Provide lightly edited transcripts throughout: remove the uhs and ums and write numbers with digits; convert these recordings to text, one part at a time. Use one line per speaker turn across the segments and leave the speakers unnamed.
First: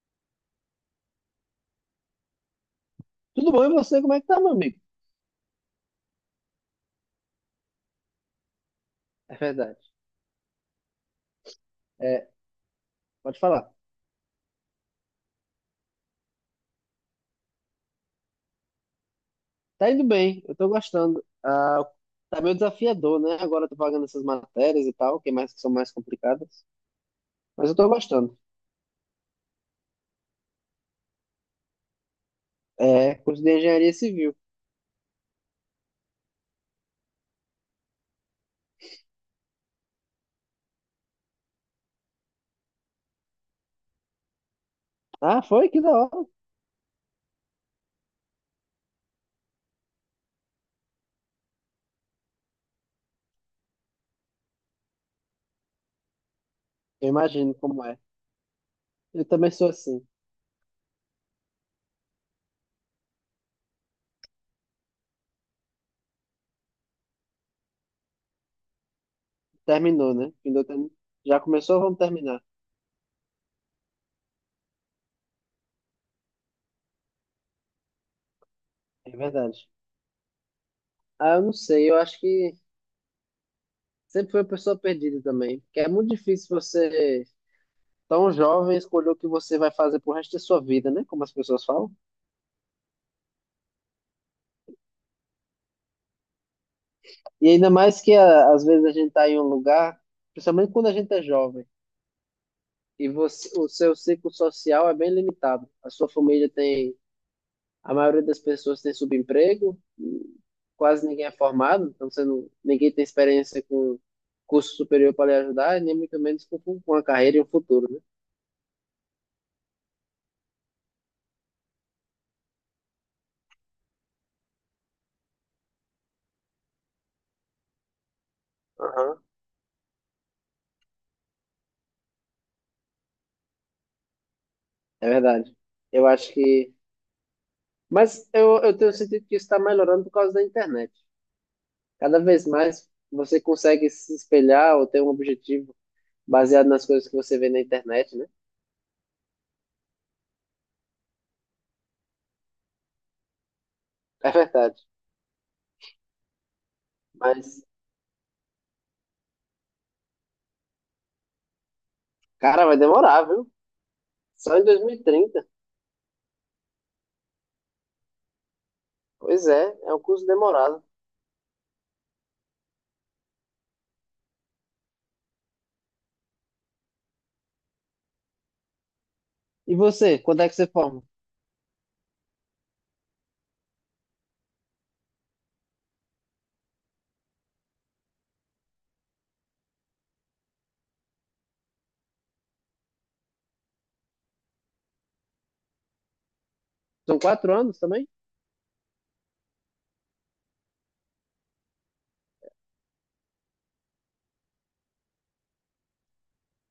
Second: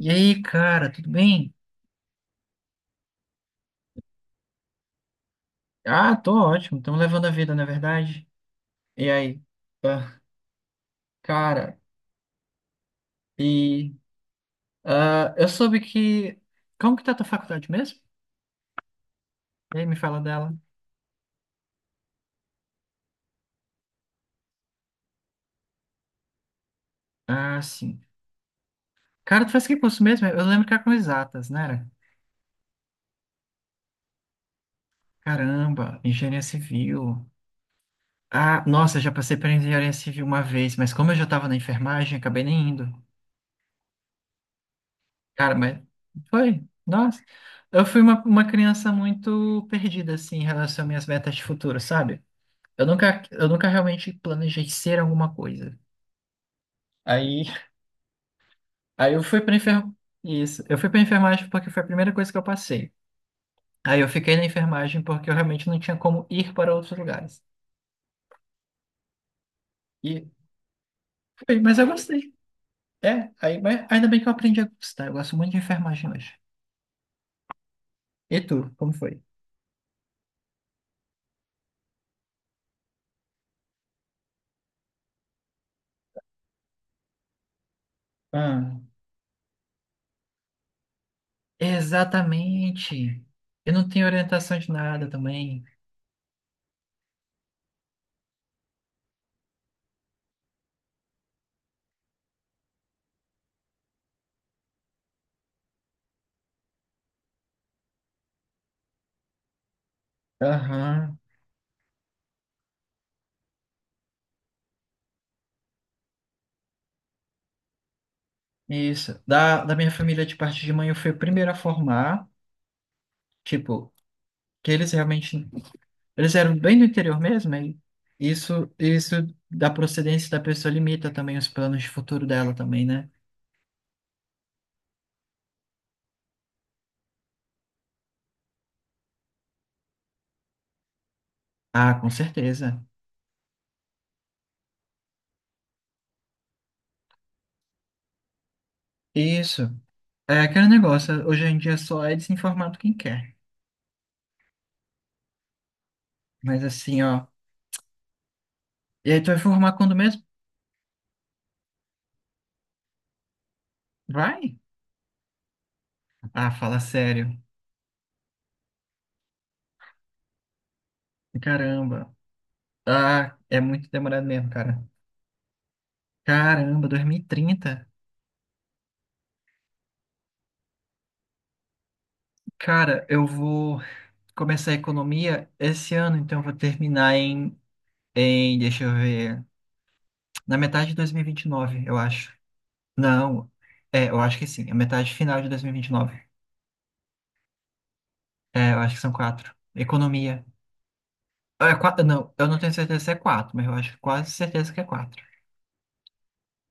E aí, cara, tudo bem?
Tudo bom? E você, como é que tá, meu amigo?
Ah, tô ótimo, estamos levando a vida, na verdade. E
É
aí?
verdade.
Ah, cara,
É, pode falar.
e eu soube que. Como que tá a tua faculdade mesmo? E aí,
Tá
me
indo
fala
bem,
dela.
eu tô gostando. Tá meio desafiador, né? Agora eu tô pagando essas matérias e tal, que são mais complicadas.
Ah,
Mas eu tô
sim.
gostando.
Cara, tu faz que curso mesmo? Eu lembro que era com exatas, né? Era?
É, curso de engenharia civil.
Caramba, engenharia civil. Ah, nossa, já passei por engenharia civil uma vez, mas como eu já tava na enfermagem, acabei nem indo.
Ah,
Cara,
foi? Que
mas
da hora.
foi, nossa. Eu fui uma criança muito perdida, assim, em relação às minhas metas de futuro, sabe? Eu nunca realmente planejei ser alguma coisa.
Eu
Aí,
imagino como é.
aí eu
Eu
fui
também
para
sou
enfermagem.
assim.
Isso. Eu fui para enfermagem porque foi a primeira coisa que eu passei. Aí eu fiquei na enfermagem porque eu realmente não tinha como ir para outros lugares.
Terminou,
E
né? Já
foi, mas
começou,
eu
vamos
gostei.
terminar.
É, aí, mas ainda bem que eu aprendi a gostar. Eu gosto muito de enfermagem hoje. E tu, como foi?
É verdade. Eu não sei, eu acho que sempre fui uma pessoa perdida também. Porque é muito difícil você tão
Ah,
jovem escolher o que você vai fazer pro resto da sua vida, né? Como as pessoas falam.
exatamente. Eu não tenho orientação de nada também.
E ainda mais que às vezes a gente tá em um lugar, principalmente quando a gente é jovem, e você, o seu ciclo social é bem limitado. A sua família tem, a maioria das pessoas tem subemprego, e quase
Aham,
ninguém é formado, então você não, ninguém tem experiência com curso superior para lhe ajudar, e nem muito menos com uma carreira e um futuro, né?
isso. Da minha família de parte de mãe, eu fui o primeiro a formar. Tipo, que eles realmente. Eles eram bem do interior mesmo, e isso
Aham.
da procedência da pessoa limita também os planos de futuro dela também, né?
É verdade. Eu acho que. Mas eu tenho sentido que isso está melhorando por causa da internet.
Ah, com
Cada vez
certeza.
mais você consegue se espelhar ou ter um objetivo baseado nas coisas que você vê na internet, né?
Isso. É aquele negócio, hoje em dia só é desinformado quem quer.
É verdade.
Mas assim, ó.
Mas,
E aí tu vai formar quando mesmo?
cara, vai demorar, viu? Só
Vai?
em 2030.
Ah, fala sério.
Pois é, é um curso demorado.
Caramba. Ah, é muito demorado mesmo, cara. Caramba, 2030.
E você, quando é que você forma?
Cara, eu vou começar a economia esse ano, então eu vou terminar em, deixa eu ver. Na metade de dois mil e vinte e nove, eu acho. Não, é, eu acho que sim. A metade final de 2029.
São 4 anos também?
É, eu acho que são quatro. Economia. É, quatro, não, eu não tenho certeza se é quatro, mas eu acho quase certeza que é quatro.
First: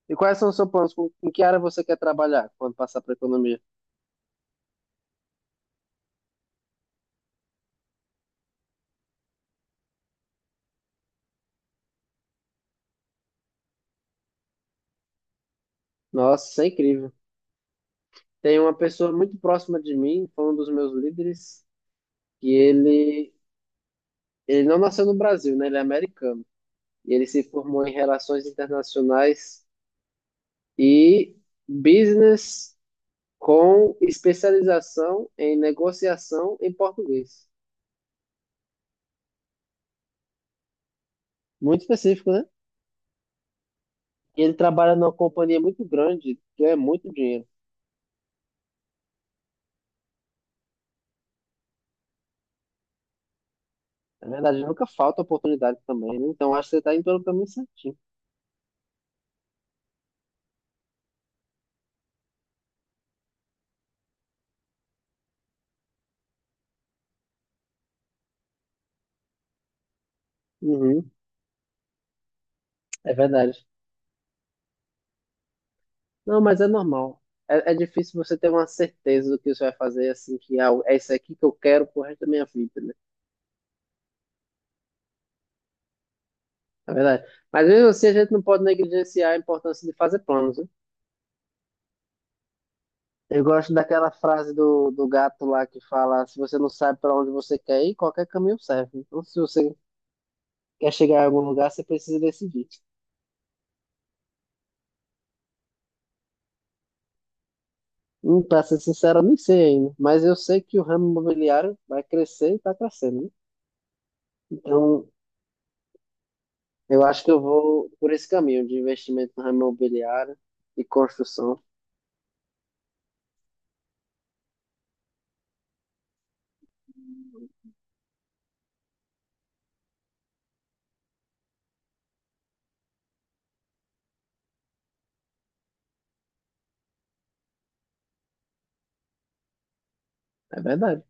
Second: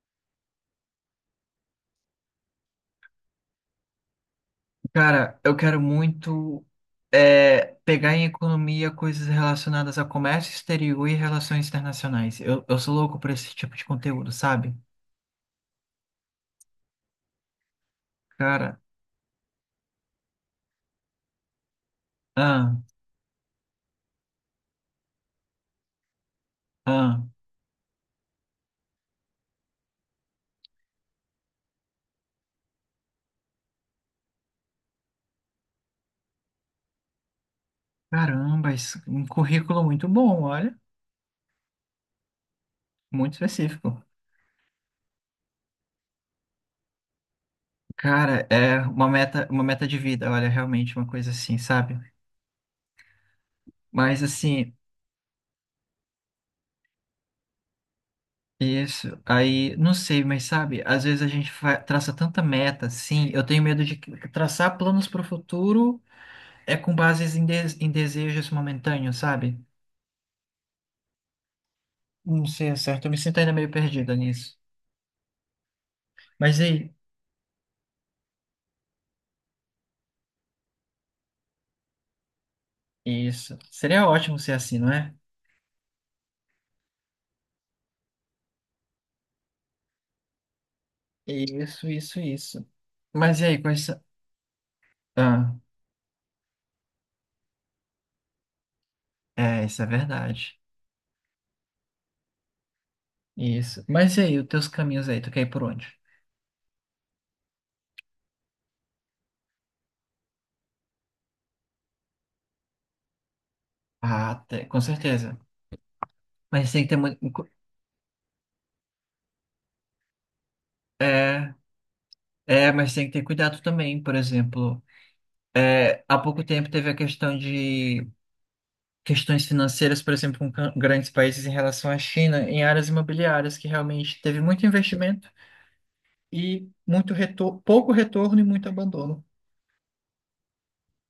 E quais são os seus planos? Em que área você quer trabalhar quando passar para economia?
Cara, eu quero muito pegar em economia coisas relacionadas a comércio exterior e relações internacionais. Eu sou louco por esse tipo de conteúdo, sabe?
Nossa, isso é incrível. Tem uma
Cara,
pessoa muito próxima de mim, foi um dos meus líderes, que
ah,
ele, ele não nasceu no Brasil, né? Ele é americano. E
ah,
ele se formou em Relações Internacionais e business com especialização em negociação em português.
caramba, isso, um currículo muito bom, olha,
Muito específico, né?
muito específico.
E ele trabalha numa companhia muito grande, que é muito dinheiro.
Cara, é uma meta de vida, olha, realmente uma coisa assim, sabe? Mas
Na verdade,
assim,
nunca falta oportunidade também, né? Então, acho que você está indo pelo caminho certinho.
isso, aí, não sei, mas sabe, às vezes a gente traça tanta meta, assim, eu tenho medo de traçar planos para o futuro é com bases em desejos momentâneos, sabe?
Uhum,
Não sei, é certo, eu
é
me sinto ainda
verdade.
meio perdida nisso.
Não,
Mas
mas
e
é
aí,
normal. É, é difícil você ter uma certeza do que você vai fazer, assim, que ah, é isso aqui que eu quero pro resto da minha vida, né?
isso, seria ótimo ser assim, não é?
É verdade. Mas mesmo assim, a gente não pode negligenciar a importância de fazer planos, né?
Isso, isso, isso. Mas
Eu
e aí,
gosto
quais são...
daquela frase do gato
Ah,
lá que fala: se você não sabe para onde você quer ir, qualquer caminho serve. Então, se
é,
você
isso é verdade.
quer chegar em algum lugar, você precisa decidir.
Isso. Mas e aí, os teus caminhos aí, tu quer ir por onde?
Para ser sincero, eu nem sei ainda, mas eu sei que o ramo imobiliário vai crescer e está crescendo, né?
Ah, com
Então,
certeza. Mas tem que ter
eu
muito.
acho que eu vou por esse caminho de investimento no ramo imobiliário e
É,
construção.
é, mas tem que ter cuidado também. Por exemplo, há pouco tempo teve a questão de questões financeiras, por exemplo, com grandes países em relação à China, em áreas imobiliárias, que realmente teve muito investimento e muito retor pouco retorno e muito abandono.
É verdade.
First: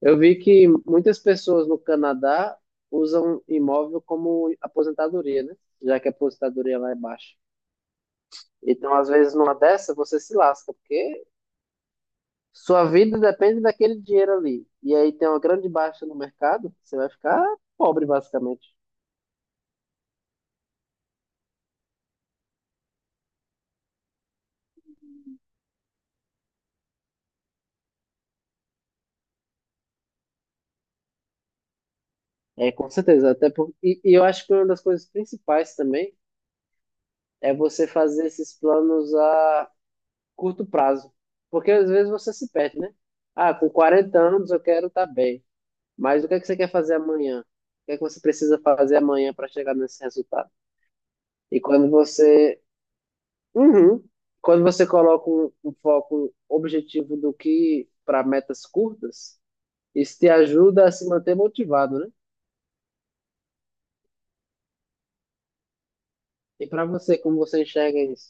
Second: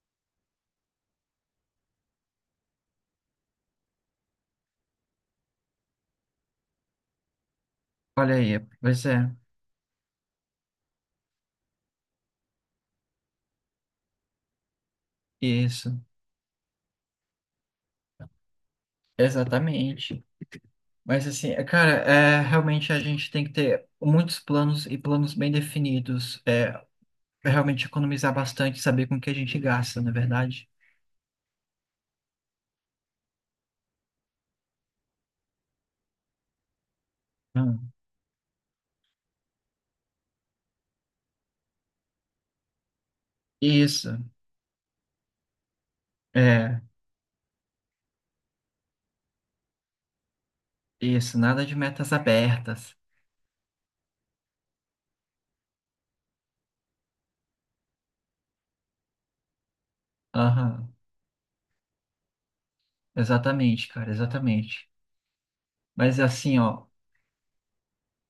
Eu vi que muitas pessoas no Canadá usam imóvel como aposentadoria, né? Já que a aposentadoria lá é baixa.
Olha aí,
Então,
pois
às
é,
vezes, numa dessa, você se lasca, porque sua vida depende daquele dinheiro ali. E aí tem uma grande
isso,
baixa no mercado, você vai ficar pobre, basicamente.
exatamente. Mas assim, cara, realmente a gente tem que ter muitos planos e planos bem definidos. É, para realmente economizar bastante, e saber com o que a gente gasta, não é verdade?
É, com certeza. Até por... e eu acho que uma das coisas principais também é você
Hum.
fazer esses planos a curto prazo. Porque às vezes você se perde, né? Ah, com
Isso,
40 anos eu quero estar bem. Mas o que é que você quer
é,
fazer amanhã? O que é que você precisa fazer amanhã para chegar nesse resultado?
isso,
E
nada de
quando
metas
você
abertas.
Uhum. Quando você coloca um foco, um objetivo do que para metas curtas, isso te ajuda
Aham,
a se manter motivado, né?
exatamente, cara, exatamente. Mas assim,
E para
ó,
você, como você enxerga isso?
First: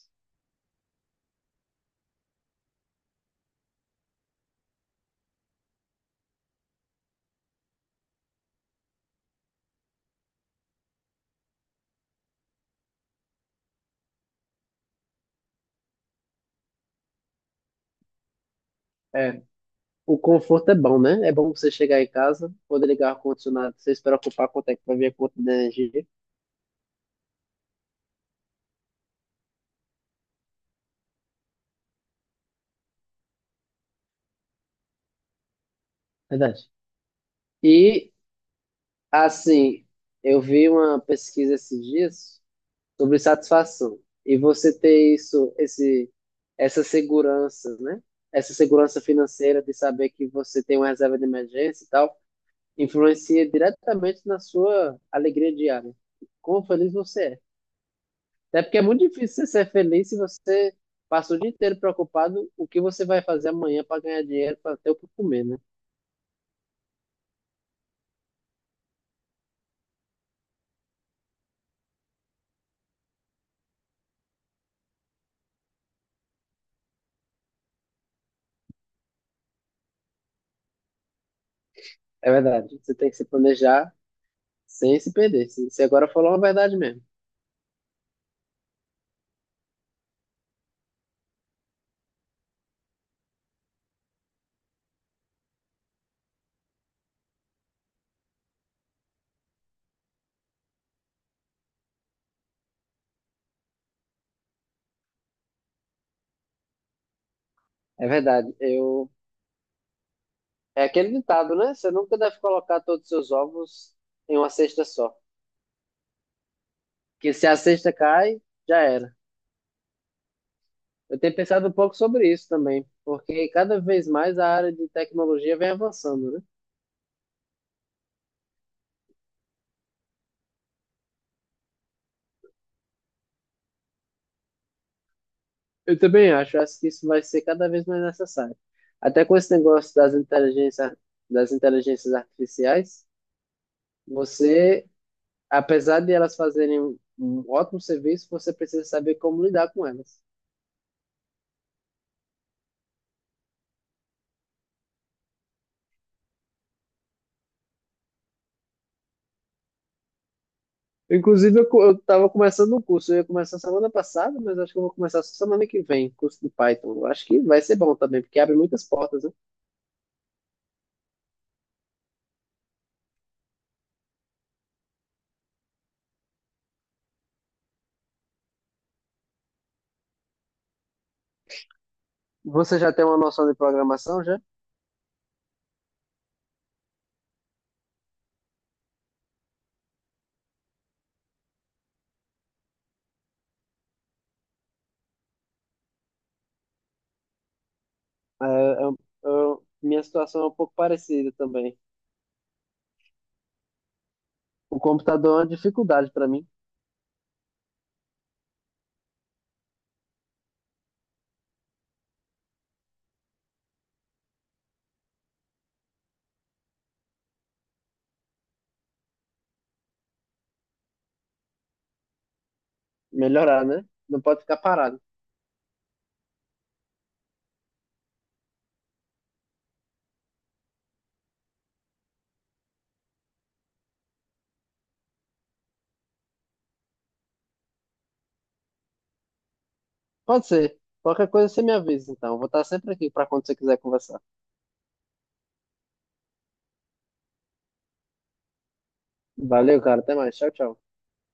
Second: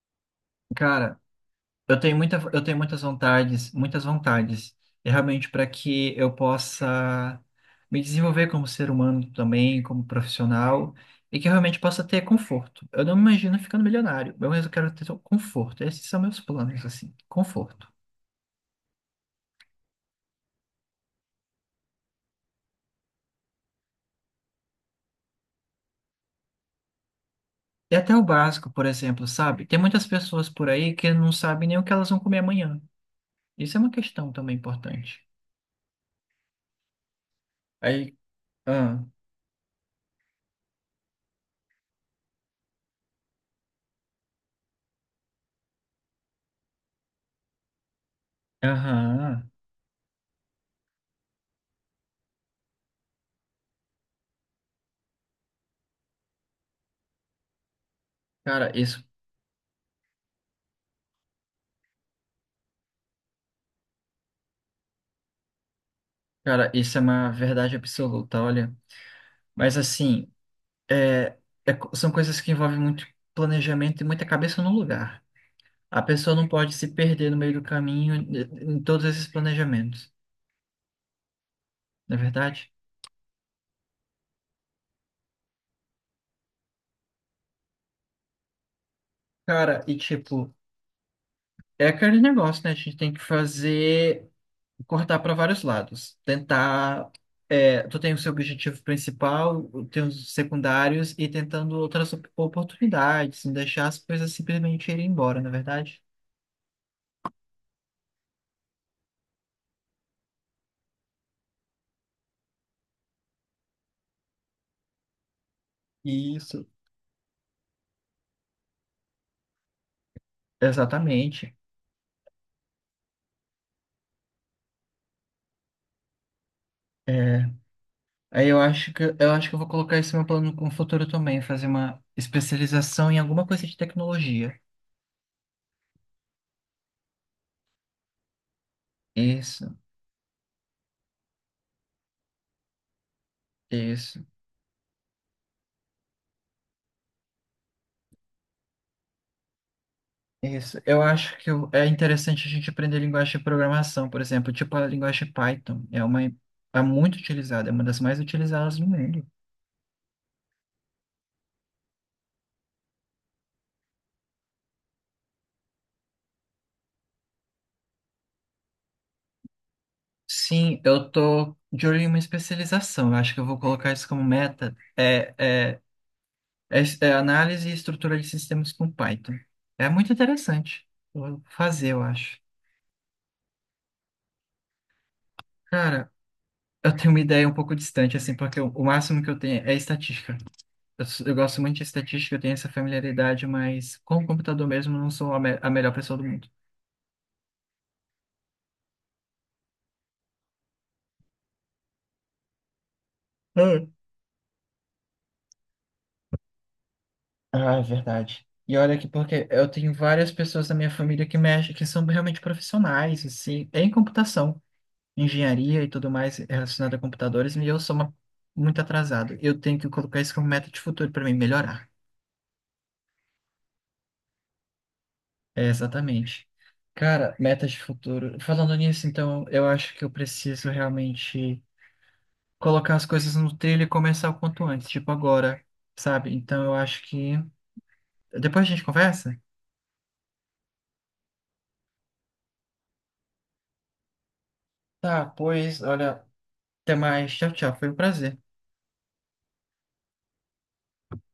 cara, eu tenho muitas vontades, e realmente para que eu possa me desenvolver como ser humano também, como profissional, e que eu realmente possa ter conforto. Eu não me imagino ficando milionário, mas eu quero ter conforto. Esses são meus planos, assim, conforto.
É, o conforto é bom, né? É bom você chegar em casa, poder ligar o ar-condicionado, você se preocupar quanto é que vai vir a conta de energia.
E até o básico, por exemplo, sabe? Tem muitas pessoas por aí que não sabem nem o que elas vão comer amanhã. Isso é uma questão também importante.
Verdade. E,
Aí, ah,
assim, eu vi uma pesquisa esses dias sobre satisfação. E você ter isso, essa segurança, né? Essa segurança
aham.
financeira de saber que você tem uma reserva de emergência e tal, influencia diretamente na sua alegria diária. Quão feliz você é. Até
Cara,
porque é
isso,
muito difícil você ser feliz se você passa o dia inteiro preocupado o que você vai fazer amanhã para ganhar dinheiro, para ter o que comer, né?
cara, isso é uma verdade absoluta, olha. Mas assim, é, são coisas que envolvem muito planejamento e muita cabeça no lugar. A pessoa não pode se perder no meio do caminho em em todos esses planejamentos, não é
É
verdade?
verdade. Você tem que se planejar sem se perder. Você agora falou uma verdade mesmo.
Cara, e tipo, é aquele negócio, né? A gente tem que fazer. Cortar para vários lados. Tentar. Tu tem o seu objetivo principal, tem os secundários e tentando outras oportunidades, não deixar as coisas simplesmente irem embora, na é verdade?
É verdade. Eu É aquele ditado, né? Você nunca deve colocar todos os seus ovos em uma cesta só.
Isso.
Que se a cesta cai, já era. Eu tenho
Exatamente.
pensado um pouco sobre isso também, porque cada vez mais a área de tecnologia vem avançando, né?
É, aí eu acho que eu vou colocar esse meu plano com o futuro também, fazer uma especialização em alguma coisa de tecnologia.
Eu também acho, acho que isso vai ser cada vez mais necessário. Até com esse
Isso,
negócio das inteligências artificiais,
isso.
você, apesar de elas fazerem um ótimo serviço, você precisa saber como lidar com elas.
Isso. Eu acho que é interessante a gente aprender linguagem de programação, por exemplo, tipo a linguagem Python. É uma é muito utilizada, é uma das mais utilizadas no mundo.
Inclusive, eu tava começando um curso, eu ia começar semana passada, mas acho que eu vou começar só semana que vem, curso de Python. Eu acho que vai ser bom também, porque abre muitas portas, né?
Sim, eu tô de olho em uma especialização. Eu acho que eu vou colocar isso como meta. É análise e estrutura de sistemas com Python. É muito interessante. Eu vou fazer, eu acho.
Você já tem uma noção de programação, já?
Cara, eu tenho uma ideia um pouco distante, assim, porque o máximo que eu tenho é estatística. Eu gosto muito de estatística, eu tenho essa familiaridade, mas com o computador mesmo eu não sou a melhor pessoa do mundo.
É, é- Minha situação é um pouco parecida também.
Ah,
O computador é uma dificuldade para mim,
Ah, é verdade. E olha que porque eu tenho várias pessoas da minha família que mexem, que são realmente profissionais, assim, em computação, engenharia e tudo mais relacionado a computadores, e eu sou muito atrasado. Eu tenho que colocar isso como meta de futuro para mim melhorar.
melhorar, né? Não pode ficar parado.
É, exatamente. Cara, metas de futuro. Falando nisso, então, eu acho que eu preciso realmente colocar as coisas no trilho e começar o quanto antes, tipo agora, sabe? Então eu acho que. Depois a gente conversa?
Pode ser. Qualquer coisa você me avisa, então. Eu vou estar sempre aqui para quando você quiser conversar.
Tá, pois, olha, até mais. Tchau, tchau. Foi um prazer.
Valeu, cara. Até mais. Tchau, tchau.